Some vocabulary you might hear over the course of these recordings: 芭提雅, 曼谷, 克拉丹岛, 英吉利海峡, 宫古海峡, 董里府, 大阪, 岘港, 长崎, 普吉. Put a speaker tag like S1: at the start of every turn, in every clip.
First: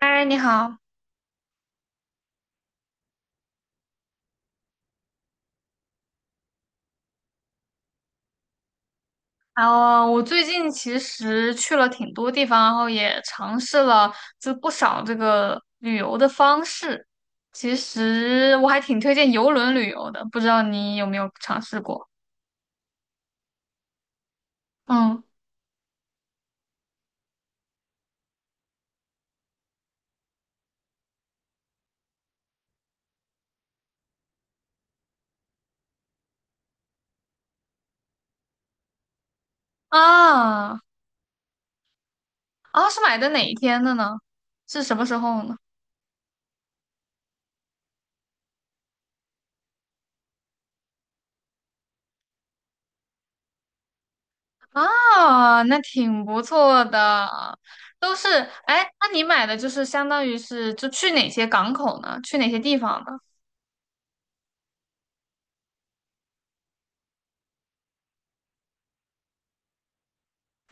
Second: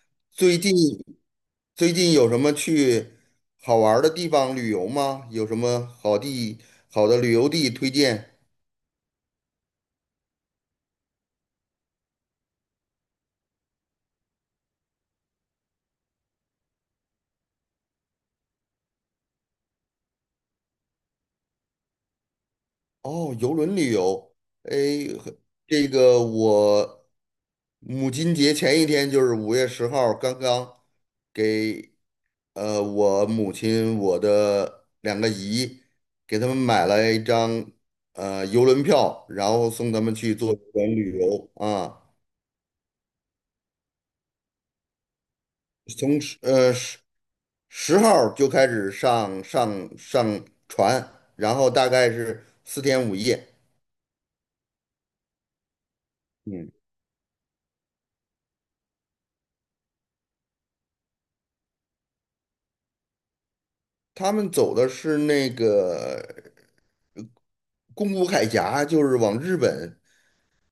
S1: 嗨，你
S2: 最近
S1: 好。
S2: 最近有什么去好玩儿的地方旅游吗？有什么好的旅游地推荐？
S1: 我最近其实去了挺多地方，然后也尝试了不少这个旅游的方式。其实我还挺推荐游轮旅游的，不知道你有没有尝试过？
S2: 哦，游轮旅游，哎，
S1: 嗯。
S2: 很这个我母亲节前一天就是5月10号，刚刚给我母亲我的两个姨给他们买了一张游轮票，然后送他们去做游
S1: 啊
S2: 轮旅游啊，
S1: 是买的哪一天的呢？是什么时候呢？
S2: 从十号就开始上船，然后大概是4天5夜。
S1: 啊，那挺不
S2: 嗯，
S1: 错的。都是，哎，那你买的就是相当于是就去哪些港口呢？去哪些地方呢？
S2: 他们走的是那个宫古海峡，就是往日本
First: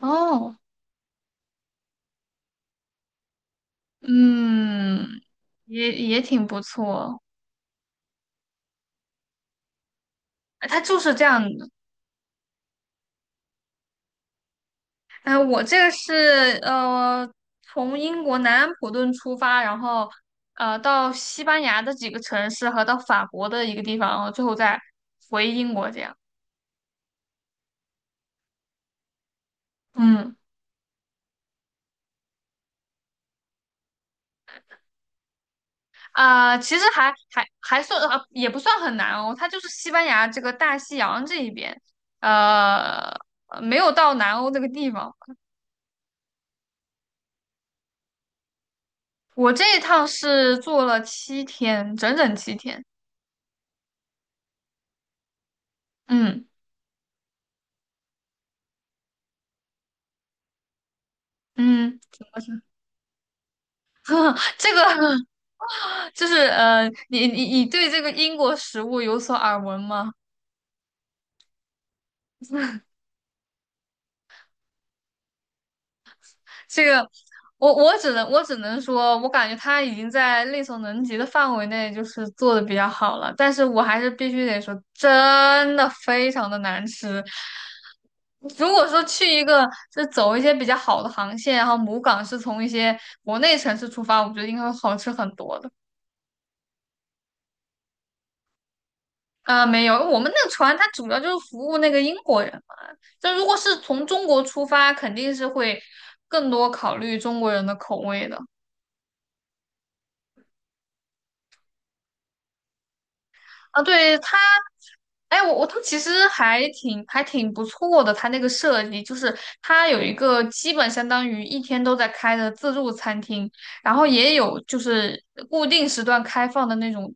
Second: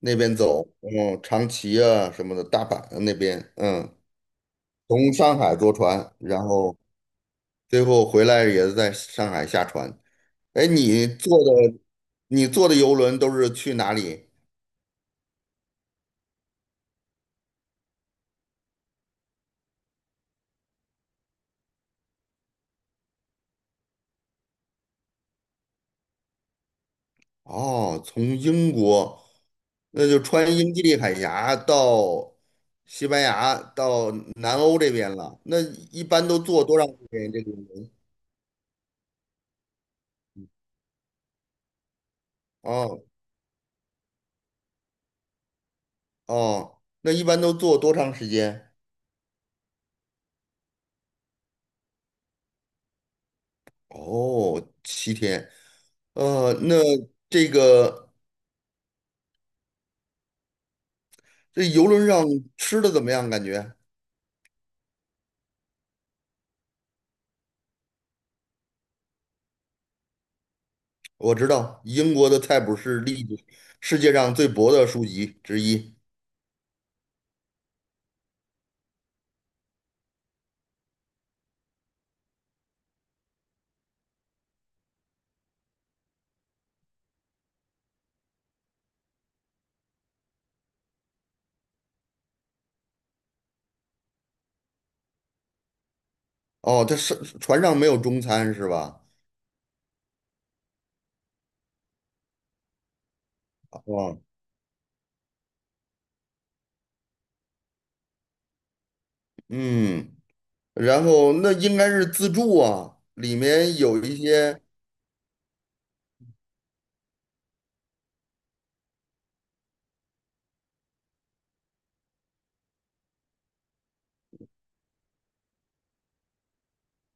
S2: 那边走，长崎啊什么的，大阪啊那边，从
S1: 嗯，
S2: 上海坐
S1: 也
S2: 船，
S1: 也
S2: 然
S1: 挺不
S2: 后
S1: 错。
S2: 最后回来也是在上海下船。哎，
S1: 它就
S2: 你
S1: 是这
S2: 坐
S1: 样的。
S2: 的你坐的游轮都是去哪里？
S1: 哎，我这个是从英国南安普顿出发，然后到西班牙的几个城市和到法国的一个地方，然后最后再回英国这样。
S2: 哦，从英国，那就
S1: 嗯，
S2: 穿英吉利海峡到西班牙，到南欧这边了。那一般都
S1: 啊、
S2: 坐
S1: 其
S2: 多
S1: 实
S2: 长时
S1: 还
S2: 间？这
S1: 还
S2: 个
S1: 还
S2: 轮
S1: 算呃也不算很难哦。它就是西班牙这个大西洋这一边，
S2: 哦
S1: 呃，没有到南欧这个地方。
S2: 哦，那一般都坐多长时间？
S1: 我这一趟是坐了七天，整整七天。
S2: 哦，7天。
S1: 嗯。
S2: 那这个这游
S1: 嗯，
S2: 轮上
S1: 怎么说？
S2: 吃的怎么样？
S1: 这个就是你对这个英国食物有所耳闻吗？
S2: 我知道英国的菜谱是世界上最薄的书籍之一。
S1: 这个，我只能说，我感觉他已经在力所能及的范围内，就是做的比较好了。但是我还是必须得说，真的非常的难吃。如果说去一个走一些比较好的航线，然后母港是从一些国内城市出发，我觉得应该会好吃很多的。
S2: 哦，它是船上没有中餐是吧？
S1: 啊，没有，我们那个船它主要就是服务那个英国人嘛。就如果是从
S2: 哦，
S1: 中国出发，肯定是会更多考虑中国人的口味的。
S2: 嗯。然后那应该是自助啊，里面
S1: 啊，
S2: 有一
S1: 对它，
S2: 些
S1: 哎，它其实还挺不错的，它那个设计就是它有一个基本相当于一天都在开的自助餐厅，然后也有就是固定时段开放的那种，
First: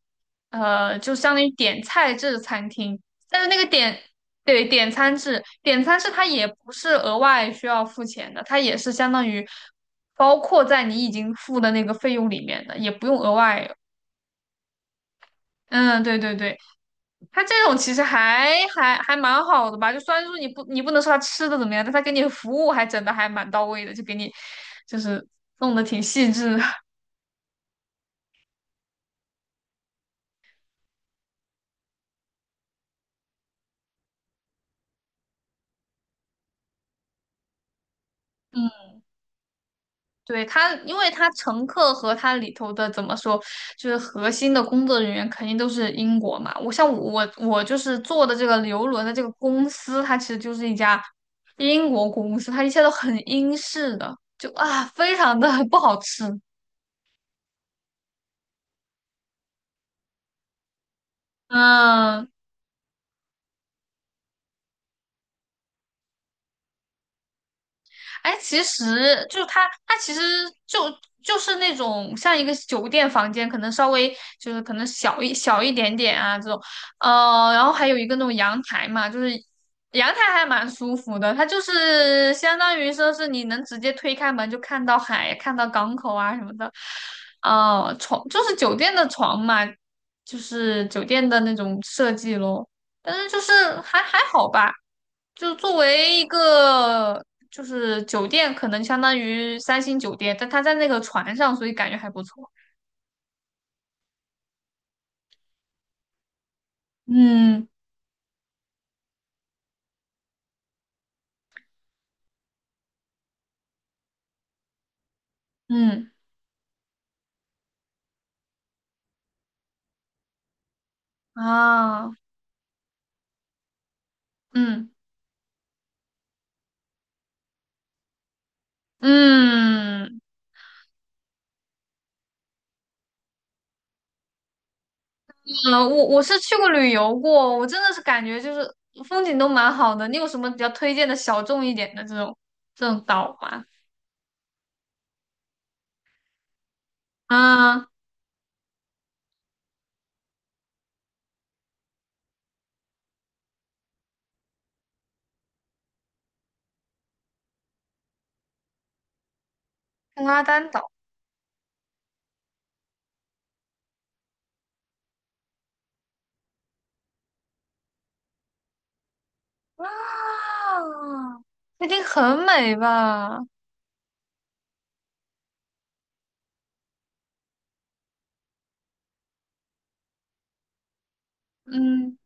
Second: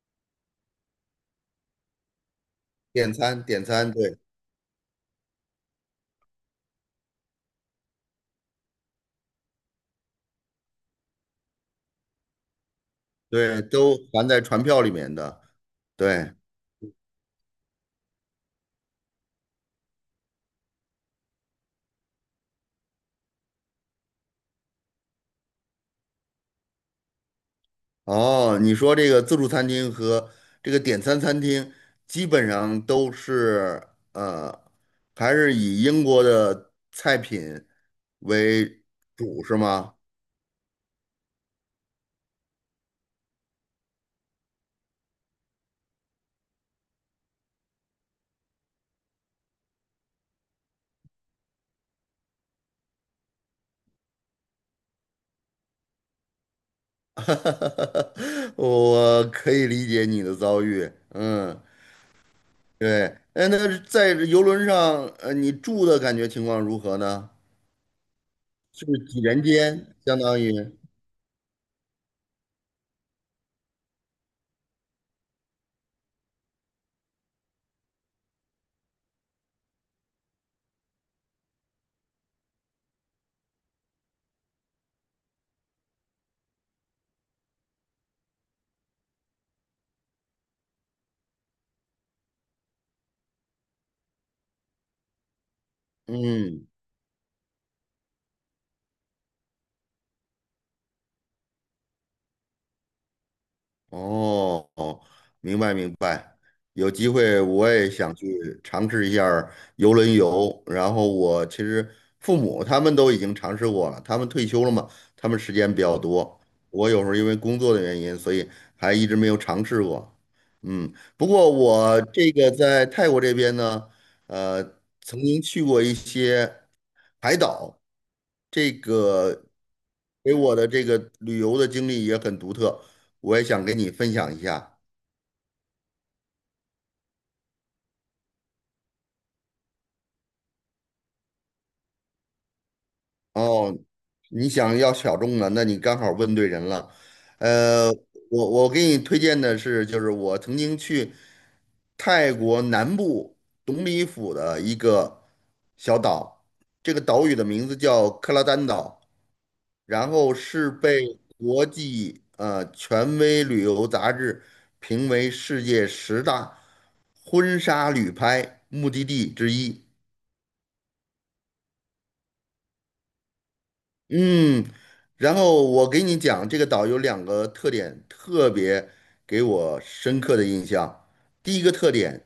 S1: 呃，就相当于点菜制餐厅，
S2: 点
S1: 但
S2: 餐，
S1: 是那
S2: 点
S1: 个
S2: 餐，
S1: 点。
S2: 对
S1: 对，点餐制它也不是额外需要付钱的，它也是相当于包括在你已经付的那个费用里面的，也不用额
S2: 对，
S1: 外。
S2: 都含在船票里面的。
S1: 嗯，对
S2: 对，
S1: 对对。它这种其实还蛮好的吧，就虽然说你不能说它吃的怎么样，但它给你服务还整的还蛮到位的，就给你就是弄得挺细致的。
S2: 哦，你说这个自助餐厅和这个点餐餐厅，基本上呃，还是以英国的菜品为
S1: 嗯，
S2: 主，是吗？
S1: 对，它，因为它乘客和它里头的怎么说，就是核心的工作人员肯定都是英国嘛。我像我我就是做的这个游轮的这个公司，它其实就是一家英国公司，它一切都很英式的，就啊非常的 不好吃。
S2: 我可以理解你的遭遇，嗯，
S1: 嗯，
S2: 对，哎，那在游轮上，你住的感觉情况如何呢？
S1: 哎，其实
S2: 是不是几
S1: 就
S2: 人
S1: 是
S2: 间，
S1: 它其
S2: 相
S1: 实
S2: 当于，
S1: 就就是那种像一个酒店房间，可能稍微就是可能小一点点啊这种，呃，然后还有一个那种阳台嘛，就是阳台还蛮舒服的，它就是相当于说是你能直接推开门就看到海，看到港口啊什么的，呃，床就是酒店的床嘛，就是酒店的那种设计咯，但是就是还还好吧。就作为一
S2: 嗯
S1: 个就是酒店可能相当于三星酒店，但它在那个船上，所以感觉还不错。
S2: 哦哦，明白明白。有机会
S1: 嗯。
S2: 我也想去尝试一下儿游轮游。然后我其实父母他们都已经尝试过了，他们退休了嘛，他们时间比较
S1: 嗯。
S2: 多。我有时候因为工作的原因，所以还一直没有尝试过。嗯，不过我
S1: 啊。
S2: 这个在泰国这边呢，呃，
S1: 嗯
S2: 曾经去过一些海岛，这个
S1: 嗯
S2: 给我的这个旅游的经历也很独特。我也想跟你分享一下
S1: 嗯，我我是去过旅游过，我真的是感觉就是风景都蛮好的。你有什么比较推荐的小众一点的这种岛吗？
S2: 哦。你想要小众的，那你刚好问对人了。
S1: 嗯。
S2: 呃，我给你推荐的是，就是我曾经去泰国南部董里府的一个小岛，这个岛屿的名字叫克拉丹岛，然后
S1: 拉丹
S2: 是
S1: 岛
S2: 被国际权威旅游杂志评为世界十大婚纱旅拍目的地之一。
S1: 啊，那一定很美吧？
S2: 嗯，然后我给你讲，这个岛有两个特点，特别给我深刻的印象。第一个特
S1: 嗯。
S2: 点，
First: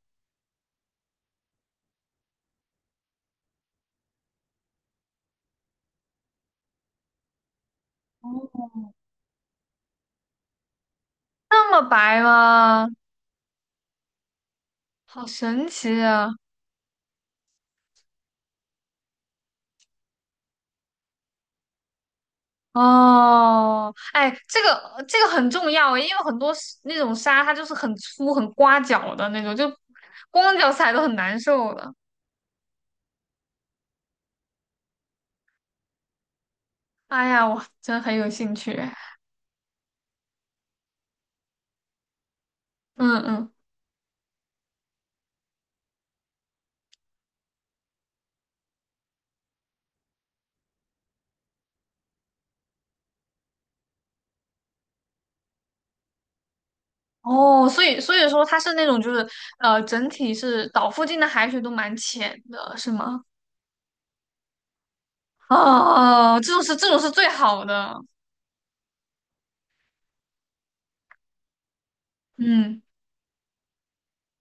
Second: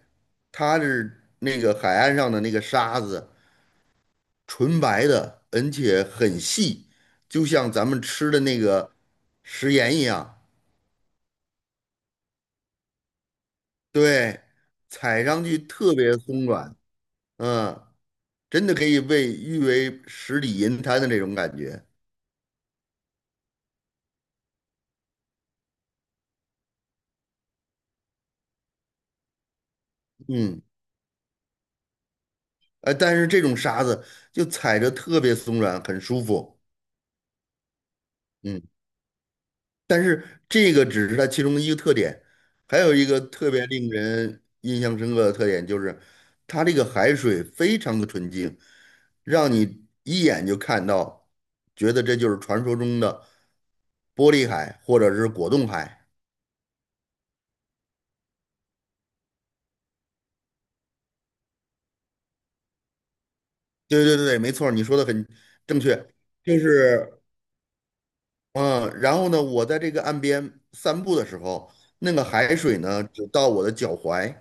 S2: 它是那个海岸上的那个沙子，纯白的，而且很细，就像咱们吃的那
S1: 哦，
S2: 个食盐一样。
S1: 那么白吗？
S2: 对，踩
S1: 好
S2: 上去
S1: 神
S2: 特
S1: 奇
S2: 别
S1: 啊！
S2: 松软，嗯，真的可以被誉为十里银滩的那种感觉。
S1: 哦，哎，这个很重要诶，因为很多是那种沙它就是很粗、很刮脚的那种，就光
S2: 嗯，
S1: 脚踩都很难受的。
S2: 但是这种沙子就踩着特别松软，很舒服。
S1: 哎呀，我真很有兴
S2: 嗯，
S1: 趣。
S2: 但是这个只是它其中的一个特点，还有一个
S1: 嗯
S2: 特
S1: 嗯。
S2: 别令人印象深刻的特点就是，它这个海水非常的纯净，让你一眼就看到，觉得这就是传说中的玻璃海或者是果冻海。
S1: 哦，所以说它是那种就是呃，整体是岛附近的海水都蛮浅的，是吗？
S2: 对对对没错儿你说的很
S1: 哦，
S2: 正确，就
S1: 这种是
S2: 是
S1: 最好的。
S2: 嗯，然后呢，我在这个岸边散步的时候，那个海水
S1: 嗯，
S2: 呢只到我的脚踝，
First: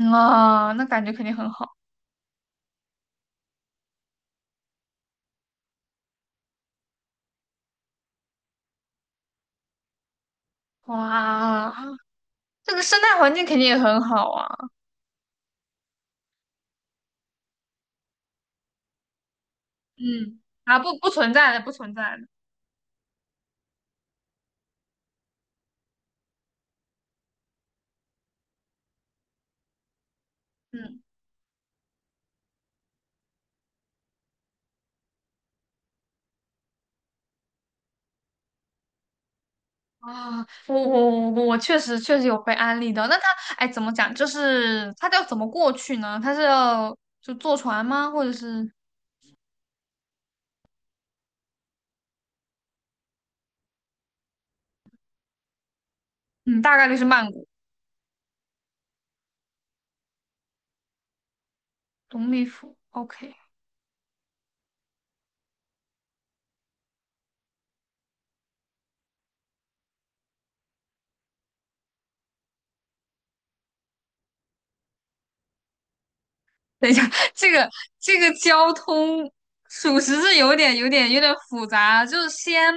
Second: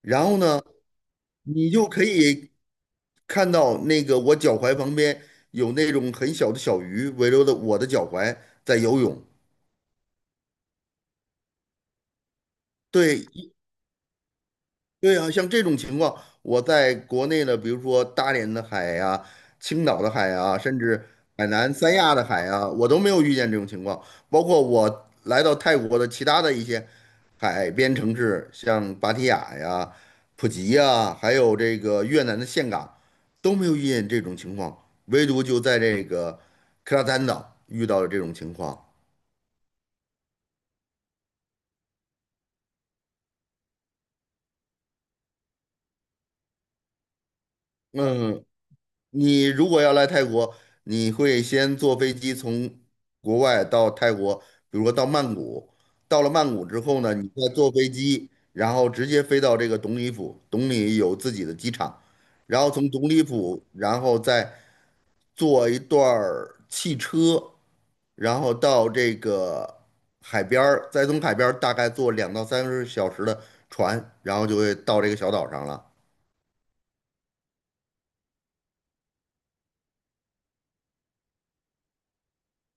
S2: 然后呢。
S1: 哦那感觉肯定很
S2: 你
S1: 好。
S2: 就可以看到那个我脚踝旁边有那种很小的小鱼围绕着我的脚踝在游泳。
S1: 哇，这个生态
S2: 对，
S1: 环境肯定也很好啊。
S2: 对啊，像这种情况，我在国内的，比如说大连的海呀、青岛的海
S1: 嗯，
S2: 啊，
S1: 啊，
S2: 甚至
S1: 不存
S2: 海
S1: 在的，不
S2: 南
S1: 存
S2: 三
S1: 在
S2: 亚的
S1: 的。
S2: 海啊，我都没有遇见这种情况。包括我来到泰国的其他的一些海边城市，像芭提雅呀、普吉
S1: 嗯。
S2: 呀，还有这个越南的岘港，都没有遇见这种情况，唯独就在这个克拉丹岛遇到了这种情况。
S1: 啊，我确实有被安利的。那他哎，怎么讲？就是他要怎么过去呢？他是要就坐船吗？或者
S2: 嗯，
S1: 是
S2: 你如果要来泰国，你会先坐飞机从国外到泰国，比如说到曼谷。到了曼
S1: 嗯，
S2: 谷
S1: 大
S2: 之
S1: 概率
S2: 后
S1: 是
S2: 呢，你
S1: 曼谷
S2: 再坐飞机，然后直接飞到这个董里府。董里有自己的机场，
S1: 东丽
S2: 然后
S1: 府。
S2: 从董里
S1: OK,
S2: 府，然后再坐一段儿汽车，然后到这个海边儿，再从海边儿大概坐2到3个小时的船，然后就会到这个小岛上了。
S1: 等一下。这个这个交通属实是有点复杂，就是先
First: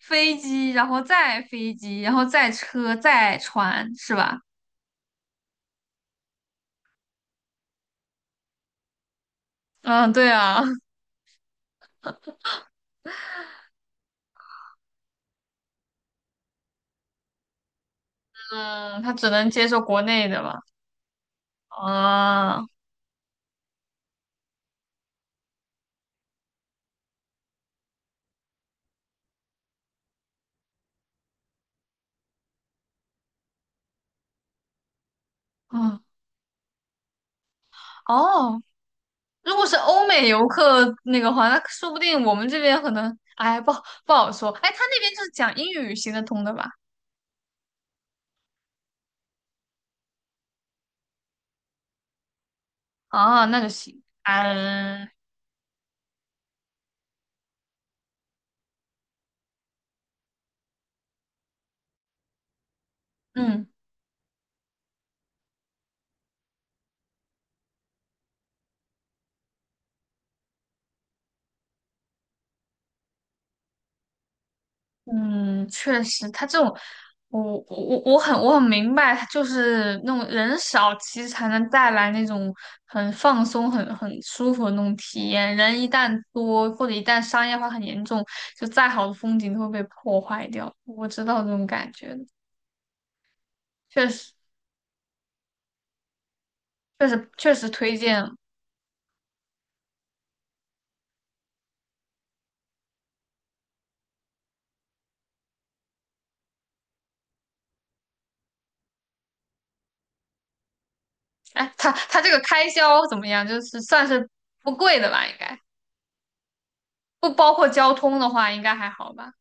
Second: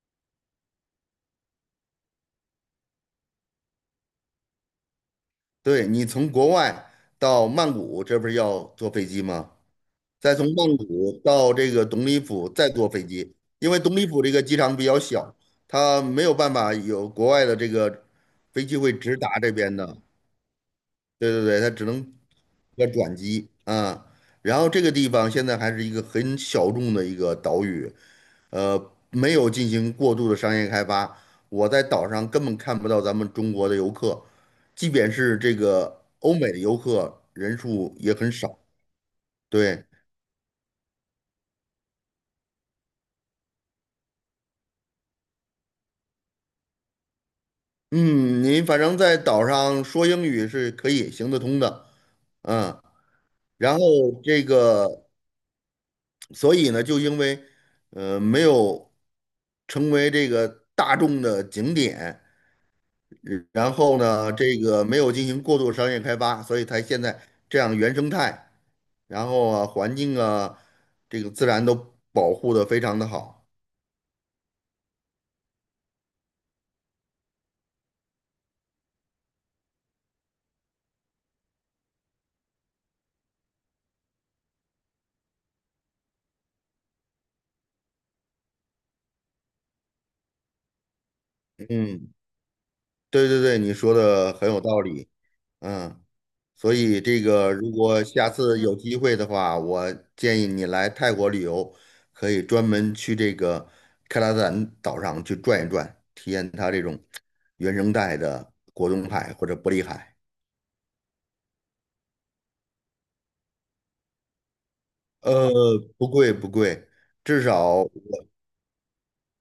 S1: 飞机，然后再飞机，然后再车，再船，是吧？
S2: 对，你从国外到曼谷，这不是要坐飞机吗？
S1: 嗯，对
S2: 再从
S1: 啊。
S2: 曼谷到这个董里府再坐飞机，因为董里府这个机场比较小，它没有办法有国外的这个飞机会
S1: 嗯，他
S2: 直达
S1: 只能
S2: 这
S1: 接
S2: 边
S1: 受
S2: 的。
S1: 国内的吧？
S2: 对对对，它只能
S1: 啊。
S2: 要转机啊。然后这个地方现在还是一个很小众的一个岛屿，没有进行过度的商业开发。我在岛上根本看不到咱们中国的游客，即便是这个
S1: 嗯。
S2: 欧美的游客人数也很少。
S1: 哦，如果是
S2: 对，
S1: 欧美游客那个话，那说不定我们这边可能，哎，不好说。哎，他那边就是讲英语行得通的吧？
S2: 嗯，您反正在岛上说英语是可以行得通的，嗯，
S1: 啊，那就
S2: 然后
S1: 行。
S2: 这个，
S1: 嗯。
S2: 所以呢，就因为没有成为这个大众的景点，
S1: 嗯。
S2: 然后呢，这个没有进行过度商业开发，所以它现在这样原生态，然后啊，环境啊，这个自然都保护的非常的好。
S1: 嗯，确实，他这种，我我很明白，就是那种人少，其实才能带来那种很放松、很舒服的那种体验。人一旦多，或者一旦商业化很严重，就再好的风景都会被破坏掉。我知道这种感觉
S2: 嗯，
S1: 的。
S2: 对对对，你说
S1: 确实。
S2: 的很有道理。嗯，所以
S1: 确
S2: 这
S1: 实
S2: 个
S1: 确实
S2: 如
S1: 推
S2: 果
S1: 荐。
S2: 下次有机会的话，我建议你来泰国旅游，可以专门去这个克拉赞岛上去转一转，体验它这种原生态的果冻海或者玻璃海。
S1: 哎，它这个开销怎么样？就是算是不贵的吧，应
S2: 呃，
S1: 该
S2: 不贵不贵，
S1: 不
S2: 至
S1: 包
S2: 少
S1: 括交通
S2: 我
S1: 的话，应该还好吧？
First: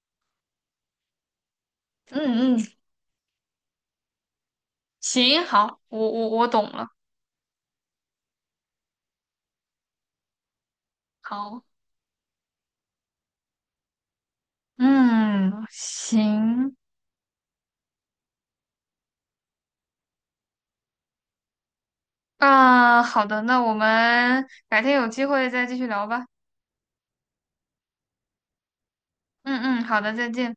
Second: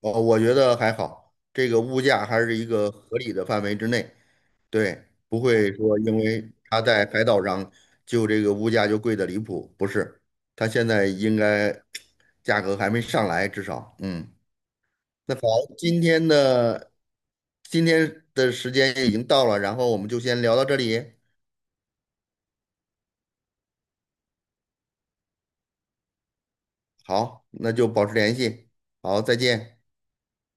S2: 呃我觉得还好，这个物价还
S1: 嗯
S2: 是
S1: 嗯，
S2: 一个合理的范围之内，对，不
S1: 行，
S2: 会
S1: 好，
S2: 说
S1: 我
S2: 因
S1: 我我
S2: 为
S1: 懂
S2: 他
S1: 了，
S2: 在海岛上就这个物价就贵的离谱，不是，他现在应
S1: 好，
S2: 该价格还没上来，至少，嗯，那好，
S1: 嗯，
S2: 今天
S1: 行，
S2: 的今天的时间已经到了，然后我们就先聊到这里，
S1: 啊，好的，那我们改天有机会再继续聊吧。
S2: 好，那就保持联系，好，再
S1: 嗯
S2: 见。
S1: 嗯，好的，再见。